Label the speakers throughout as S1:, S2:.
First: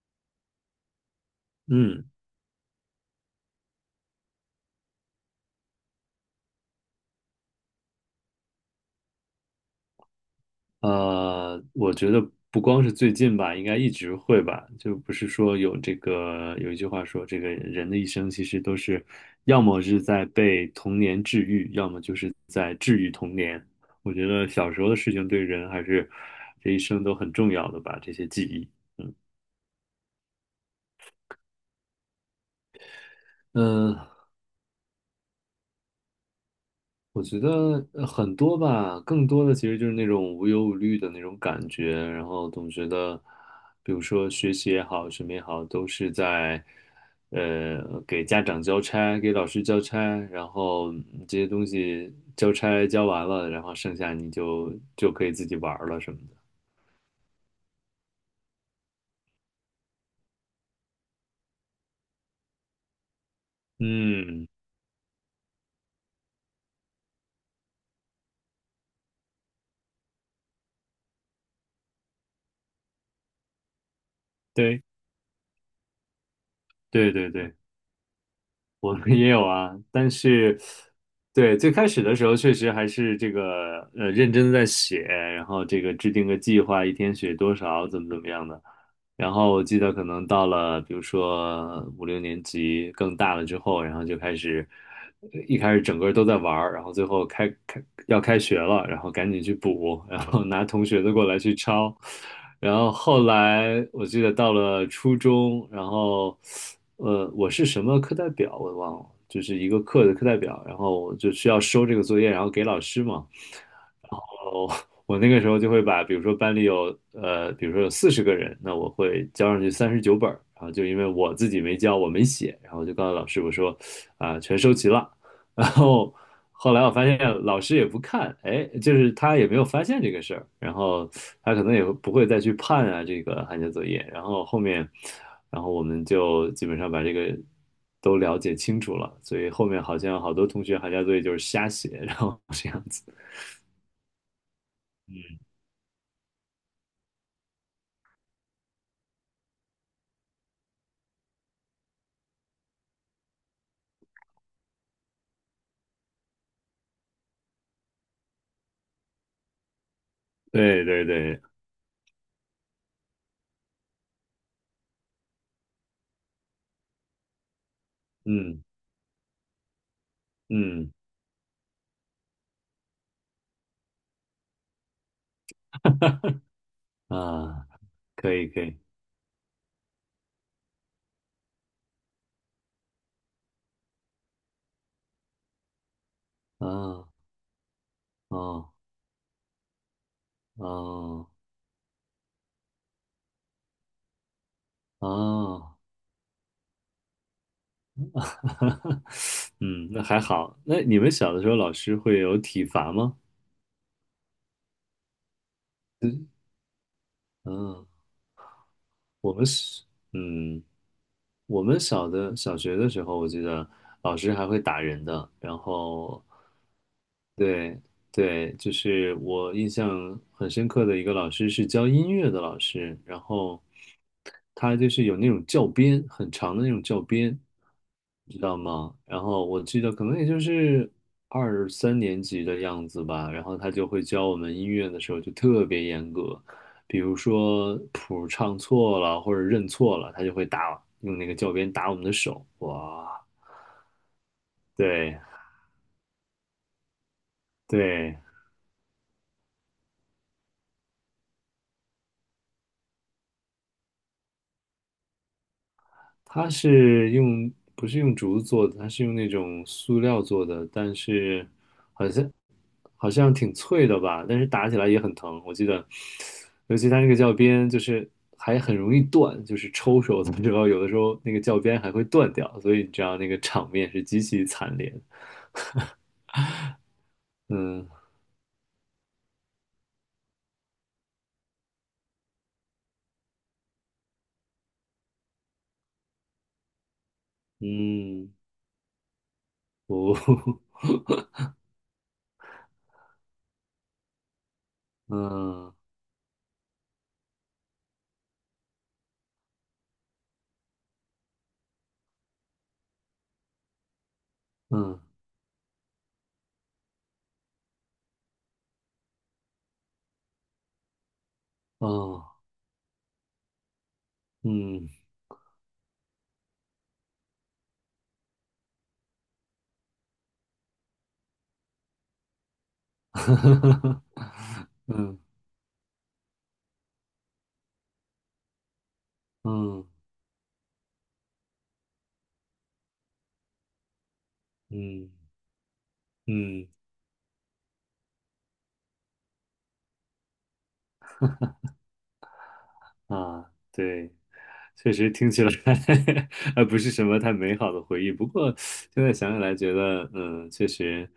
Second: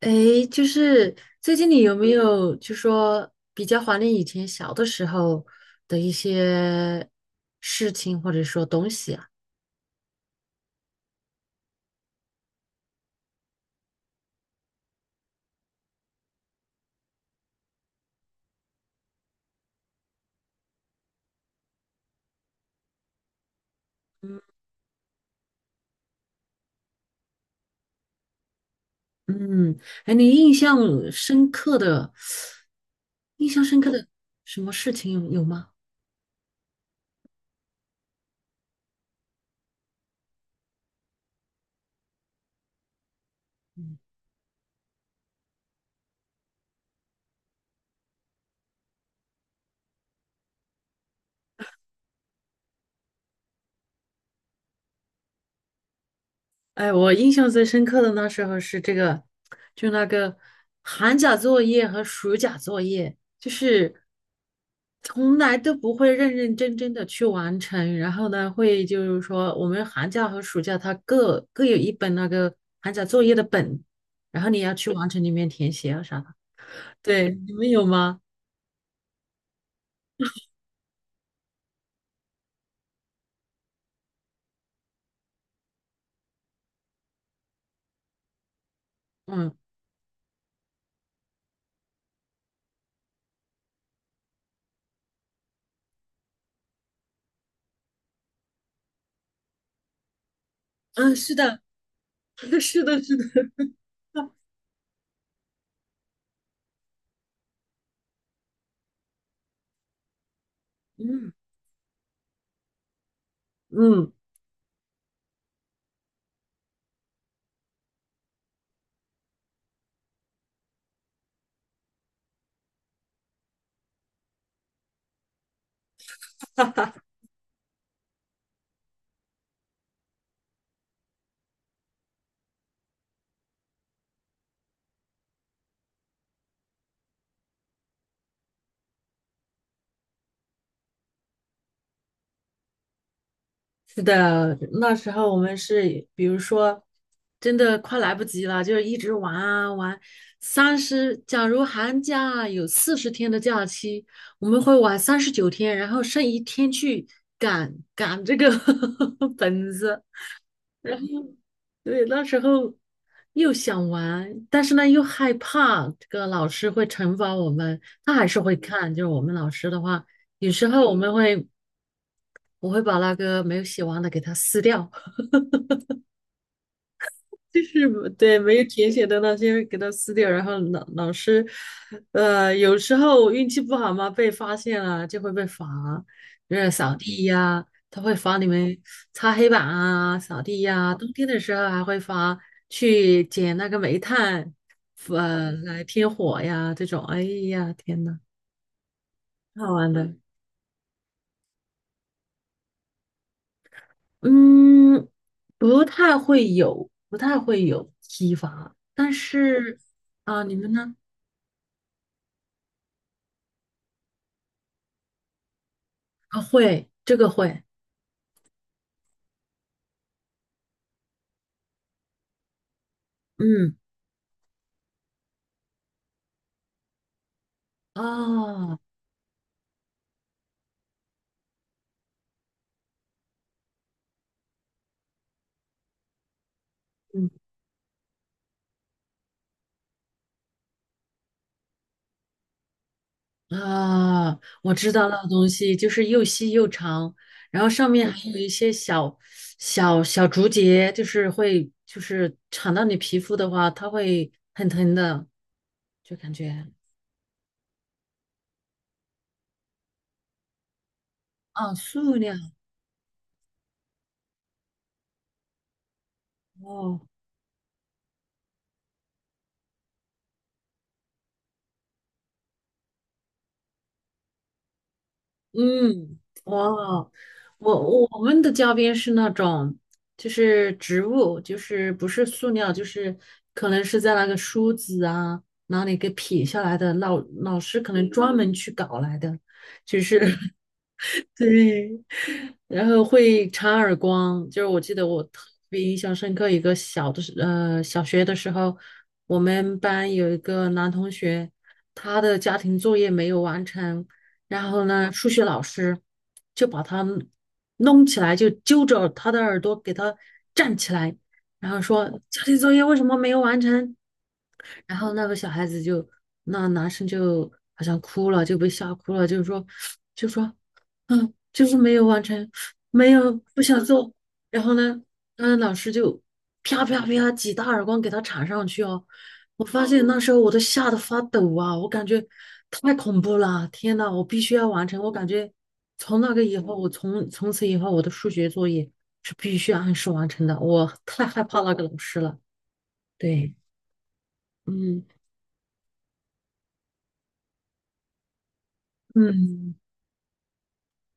S1: 诶，就是最近你有
S2: 嗯，
S1: 没有就说比较怀念以前小的时候的一些事情或者说东西啊？
S2: 我觉得不光是最近吧，应该一直会吧。就不是说有这个有一句话说，这个人的一生其实都是，要么是在被童年治愈，要么就是在治愈童年。我觉得小时候的事情对人还是这一生都很重要的吧，这些记忆。
S1: 嗯，哎，你深刻的、印象深刻
S2: 嗯，
S1: 的什么事情有吗？
S2: 我觉得很多吧，更多的其实就是那种无忧无虑的那种感觉，然后总觉得，比如说学习也好，什么也好，都是在，给家长交差，给老师交差，然后这些东西交差交完了，然后剩下你就可以自己玩儿了什么的。
S1: 哎，我印象最深刻的那时候是这个，就那个寒假作业和暑假作业，就是
S2: 嗯，
S1: 从来都不会认认真真的去完成。然后呢，会就是说我们寒假和暑假它各有一本那个寒假作业的本，然后你要
S2: 对
S1: 去完成里面填写啊啥的。
S2: 对对
S1: 对，你
S2: 对。
S1: 们有吗？
S2: 我们也有啊，但是，对，最开始的时候确实还是这个认真地在写，然后这个制定个计划，一天写多少，怎么怎么样的。然
S1: 嗯
S2: 后我记得可能到了比如说五六年级更大了之后，然后就开始一开始整个都在玩儿，然后最后要开学了，然后赶紧去补，然后拿同学
S1: 嗯，
S2: 的
S1: 啊
S2: 过
S1: 是
S2: 来去
S1: 的，
S2: 抄。然
S1: 是
S2: 后
S1: 的，是
S2: 后
S1: 的，
S2: 来我记得到了初中，然后我是什么课代表我忘了，就是一个课的课代表，然后我就
S1: 嗯
S2: 需要收这个作业，然后给老师嘛。
S1: 嗯。
S2: 哦，我那个时候就会把，比如说班里有,比如说有四十个人，那我会交上去三十九本儿，然后就因为我自己没交，我没写，然后我就告诉老师我说啊、全收齐了，然后后来我发现老师也不看，哎，就是他也没有发现这个事儿，然后他可能也不会再去判啊这个寒假作业，然后后面，然后我们就基本上把这个都了解清楚了，所以后面好像好多同学寒假作业就是瞎写，然后这样子，
S1: 是的，那时候我们是，比如说，真的快来不及了，就是一直玩啊玩。假如寒假有40天的假期，我们会玩39天，然后剩一天去赶赶这个 本子。
S2: 对对对。
S1: 对，那时候又想玩，但是呢又害怕这个老师会惩罚我们，他还是会
S2: 嗯
S1: 看。就是我们老师的话，有时候
S2: 嗯
S1: 我们会，我会把那个没有写完的给他撕掉。就
S2: 啊，
S1: 是
S2: 可
S1: 对
S2: 以
S1: 没
S2: 可
S1: 有
S2: 以
S1: 填写的那些给它撕掉，然后老师，有时候运气不好嘛，被发现了就会被罚，就是扫
S2: 啊
S1: 地呀，他会罚你
S2: 哦
S1: 们擦黑板啊、扫地呀，冬天
S2: 哦
S1: 的时候还会罚去捡那个煤炭，
S2: 哦，
S1: 来添火呀这种。哎呀，天呐，好
S2: 嗯，
S1: 玩
S2: 那
S1: 的，
S2: 还好。那你们小的时候老师会有体罚吗？
S1: 嗯，不太
S2: 嗯
S1: 会有，不太会
S2: 嗯，
S1: 有体罚，但
S2: 我们
S1: 是
S2: 是
S1: 啊，你
S2: 嗯。
S1: 们呢？
S2: 我们小的小学的时候，我记得老师还会打人的，然后
S1: 啊，会，这个会，
S2: 对对，就是我印象很深刻的一个老师是教音乐的老师，然后
S1: 嗯，
S2: 他就是有那种教鞭，很长的那种教鞭，知道
S1: 哦，
S2: 吗？然后我记得可能也就是二三年级的样子吧，然后他就会教我们音乐的时候就特别严格，比如
S1: 嗯
S2: 说谱唱错了或者认错了，他就会打，用那个教鞭打我们的手，哇，
S1: 啊，我知道
S2: 对
S1: 那东西就是又细又长，然后上面
S2: 对。
S1: 还有一些小小竹节，就是会就是缠到你皮肤的话，它会很疼的，就感
S2: 它
S1: 觉
S2: 是用，不是用竹子做的，它是用那种塑料做的，但是
S1: 啊，塑料，
S2: 好像挺脆的吧，但是打起来也很疼。我记得，尤其
S1: 哦，
S2: 它那个教鞭，就是还很容易断，就是抽手的时候，有的时候那个教鞭还会断掉，所以你知道那个场面是极其惨烈的
S1: 嗯，哇，我们的教鞭是那种，就是植物，就是不是塑料，就是可能是在那个梳子啊哪里给撇下来的，老师可能专门去搞来的，就是 对，然后会插耳光，就是我记得我特
S2: 嗯
S1: 别印象深刻，一个小学的时候，我们班有一个男同学，他的家庭作业没有完成，然后
S2: 嗯
S1: 呢，数学老师就把他弄起来，就揪着他的耳朵给他站起来，然后说
S2: 哦，
S1: 家庭作业为什么没有完成？
S2: 嗯
S1: 然后那个小孩子就，那男生就好像哭了，就被吓哭了，就是说，就说嗯，就是没有完成，没有不想做。然后呢，
S2: 嗯
S1: 老师就啪啪啪几大耳光给他铲上去哦。我发
S2: 哦
S1: 现那时候我都吓得发抖啊，我感觉太恐怖了，天呐，我必须要
S2: 嗯
S1: 完成。
S2: 嗯
S1: 我感
S2: 嗯
S1: 觉从那个以
S2: 嗯
S1: 后，从此以后我的数学作业是必须按时完成的。我 太害怕那个老师了。
S2: 嗯啊，
S1: 对，
S2: 对。确
S1: 嗯
S2: 实听起来 不是什么太美好的回忆，不过现在想起来觉
S1: 嗯
S2: 得，嗯，确实，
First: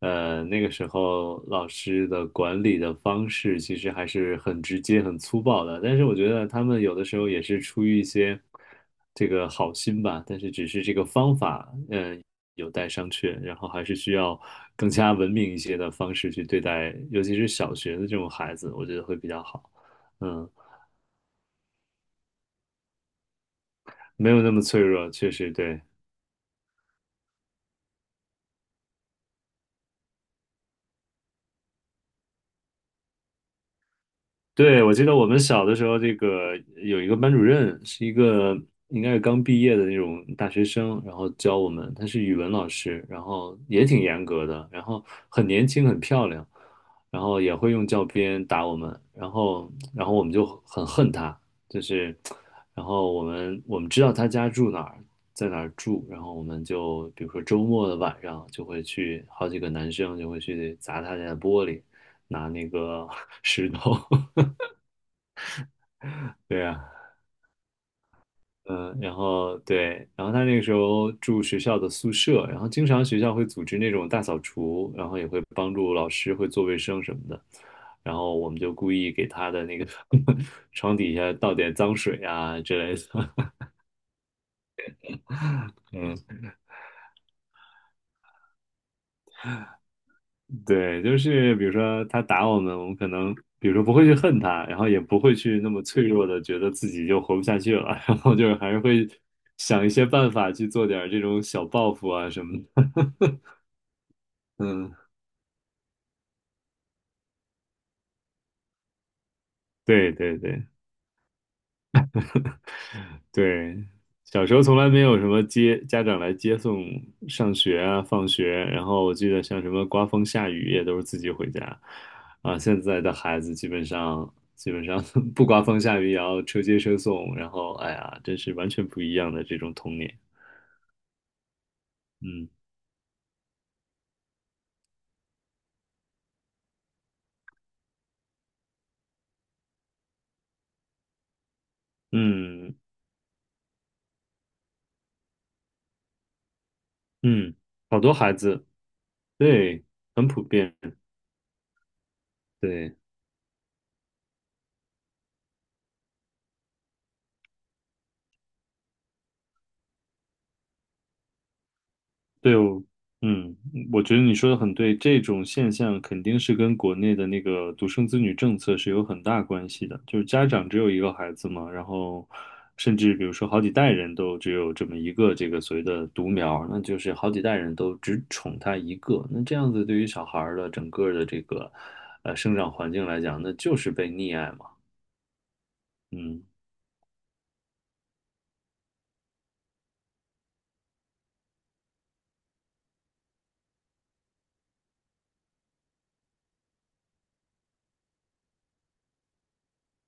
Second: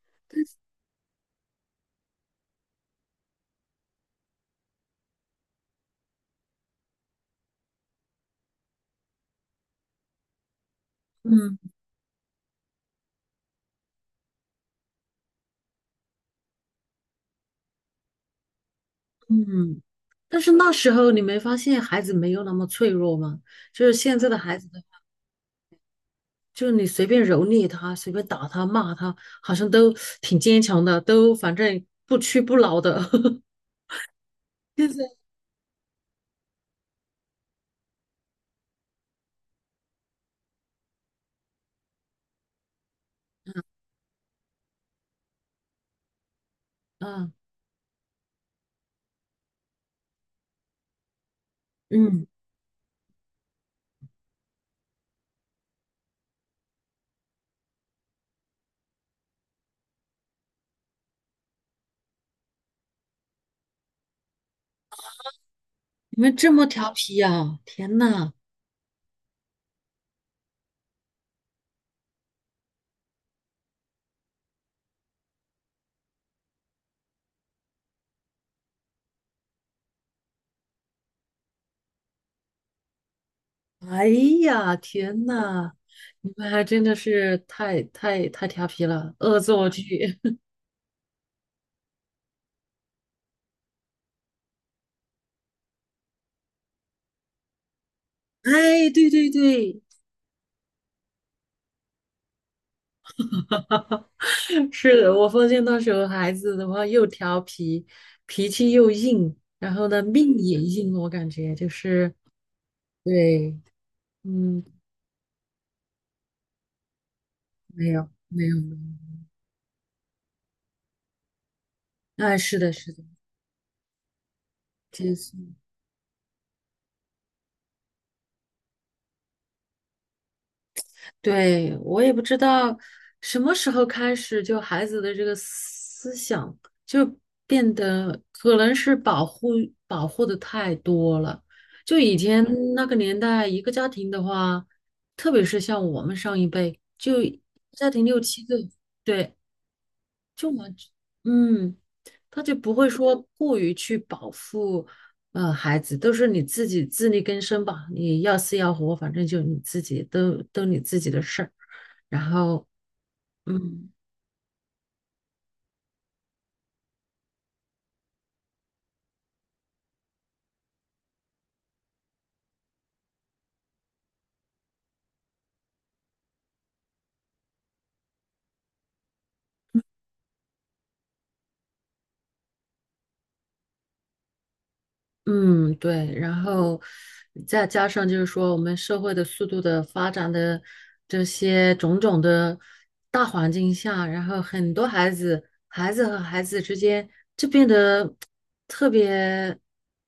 S2: 那个时候老师的管理的方式其实还是很直接、很粗暴的，但是我觉得他们有的时候也是出于一些这个好心吧，但是只是这个方
S1: 嗯
S2: 法，嗯，有待商榷，然后还是需要更加文明一些的方式去对待，尤其是小学的这种孩子，我觉得会比较好，
S1: 嗯。但
S2: 嗯，
S1: 是那时候你没发现孩子没有那么脆弱吗？就是现在
S2: 没
S1: 的
S2: 有那
S1: 孩
S2: 么
S1: 子。
S2: 脆弱，确实对。
S1: 就是你随便蹂躏他，随便打他、骂他，好像都挺坚强的，都反正不屈不挠的。
S2: 对，
S1: 现
S2: 我
S1: 在
S2: 记得我们小的时候，这个有一个班主任，是一个应该是刚毕业的那种大学生，然后教我们，他是语文老师，然后也挺严格的，然后很年轻，很漂亮，然
S1: 啊，
S2: 后也会用教鞭打我们，然后我们就很恨他，就
S1: 嗯
S2: 是，
S1: 嗯，
S2: 然后我们知道他家住哪儿，在哪儿住，然后我们就比如说周末的晚上就会去，好几个男生就会去砸他家的玻璃，拿那个 石头。
S1: 你们这
S2: 对
S1: 么
S2: 呀，
S1: 调皮呀、天呐，
S2: 嗯，然后对，然后他那个时候住学校的宿舍，然后经常学校会组织那种大扫除，然后也会帮助老师会做卫生什么的，然后我们就故意给他的那个 床底下倒点脏水啊之类的，
S1: 哎呀，天呐，
S2: 嗯，
S1: 你们还真的是太调皮了，恶作剧。
S2: 对，就是比如说他打我们，我们可能比如说不会去恨他，然后也不会去那么脆弱的觉得自己就活不下去了，然后就是还是
S1: 哎，
S2: 会
S1: 对对对，
S2: 想一些办法去做点儿这种小报复啊什么的，嗯。
S1: 是的，我发现那时候孩子的话又调皮，脾气又硬，然后呢
S2: 对
S1: 命
S2: 对
S1: 也
S2: 对
S1: 硬，我感觉就是对，
S2: 对，小时候
S1: 嗯。
S2: 从来没有什么接家长来接送上学
S1: 没
S2: 啊、
S1: 有，
S2: 放
S1: 没有，
S2: 学，
S1: 没有。
S2: 然后我记得像什么刮风下雨也都是自己回家，
S1: 哎，
S2: 啊，
S1: 是的，
S2: 现
S1: 是
S2: 在
S1: 的，
S2: 的孩子基本上
S1: 接
S2: 不
S1: 送。
S2: 刮风下雨也要车接车送，然后哎呀，真是完全不一样的这种童年，
S1: 对，我也不知
S2: 嗯
S1: 道什么时候开始，就孩子的这个思想就变得可能是保护的太多了。就以前
S2: 嗯
S1: 那个年代，一个家庭的话，特别是像我们上一辈，就
S2: 嗯，
S1: 家
S2: 好
S1: 庭
S2: 多
S1: 六
S2: 孩
S1: 七个，
S2: 子，
S1: 对，
S2: 对，很普
S1: 就我
S2: 遍，
S1: 嗯，他就不会
S2: 对。
S1: 说过于去保护，孩子，都是你自己自力更生吧，你要死要活，反正就你自己都你自己的事儿。然
S2: 对，
S1: 后，
S2: 哦，嗯，
S1: 嗯，
S2: 我觉得你说的很对，这种现象肯定是跟国内的那个独生子女政策是有很大关系的。就是家长只有一个孩子嘛，然后甚至比如说好几代人都只有这么一个这个所谓的独苗，那就是好几代人都只宠他一个。那这样子对于小孩儿的整个的这个生长环境来讲，那就是被溺爱嘛。
S1: 嗯，对，然
S2: 嗯
S1: 后再加上就是说，我们社会的速度的发展的这些种种的大环境下，然后很多孩子，孩子和孩子之间就变得特别，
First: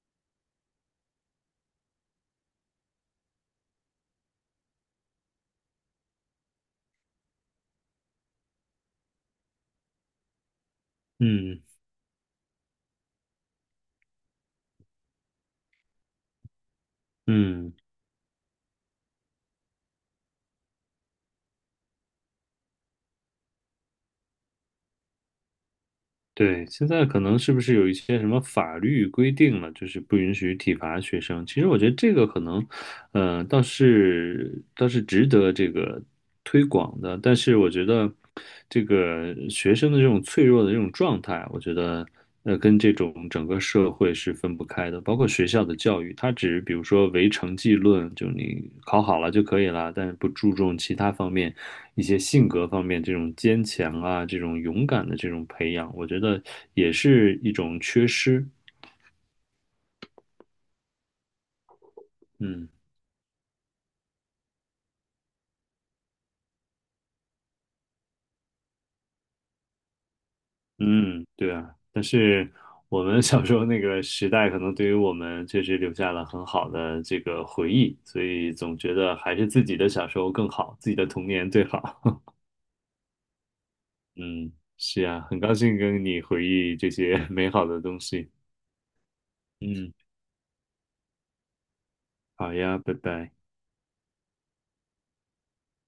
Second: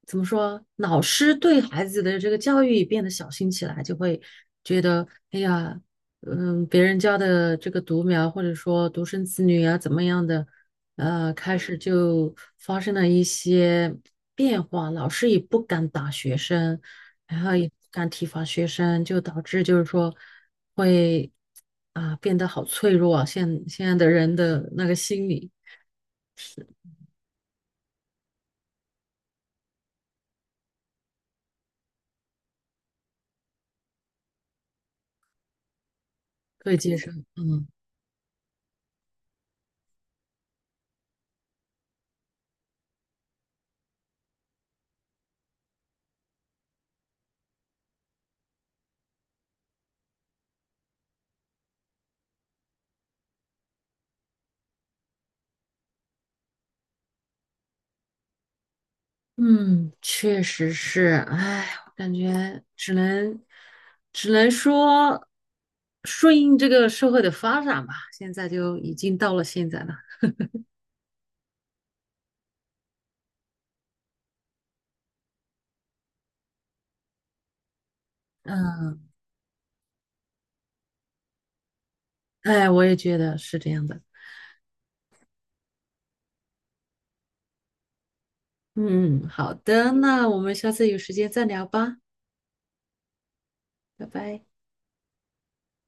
S1: 怎么说，老师对孩子的这个教育也变得小心起来，就会觉得，哎呀，别人家的这个独苗或者说独生子女啊，怎么样的。开
S2: 嗯
S1: 始就发生了一些变化，老师也不敢打学生，然后也
S2: 嗯。
S1: 不敢体罚学生，就导致就是说会啊、变得好脆弱啊，现在的人的那个心理
S2: 对，现在可能是不是有一些什么法律规定了，就是不允许体罚学生？其实我觉得这个可能，倒是值得这个推
S1: 可以接
S2: 广
S1: 受，
S2: 的。但是
S1: 嗯
S2: 我觉得这个学生的这种脆弱的这种状态，我觉得。跟这种整个社会是分不开的，包括学校的教育，它只比如说唯成绩论，就你考好了就可以了，但是不注重其他方面，一些性格方面这种坚强啊，这种勇敢的这种培养，我觉得也是一种缺失。
S1: 嗯，确实是，哎，我感觉
S2: 嗯
S1: 只能说顺应这个社会的发展吧，现在就已经到了现在了，
S2: 嗯，对啊，但是我们小时候那个时代，可能对于我们确实留下了很好的这个回忆，所以总觉
S1: 嗯，
S2: 得还是自己的小时候更好，自己的童年最好。
S1: 哎，我也觉得是这样的。
S2: 嗯，是呀，很高兴跟你回忆这些 美好的东西。
S1: 嗯，好的，
S2: 嗯，
S1: 那我们下次有时间再聊吧，
S2: 好呀，拜拜。
S1: 拜拜。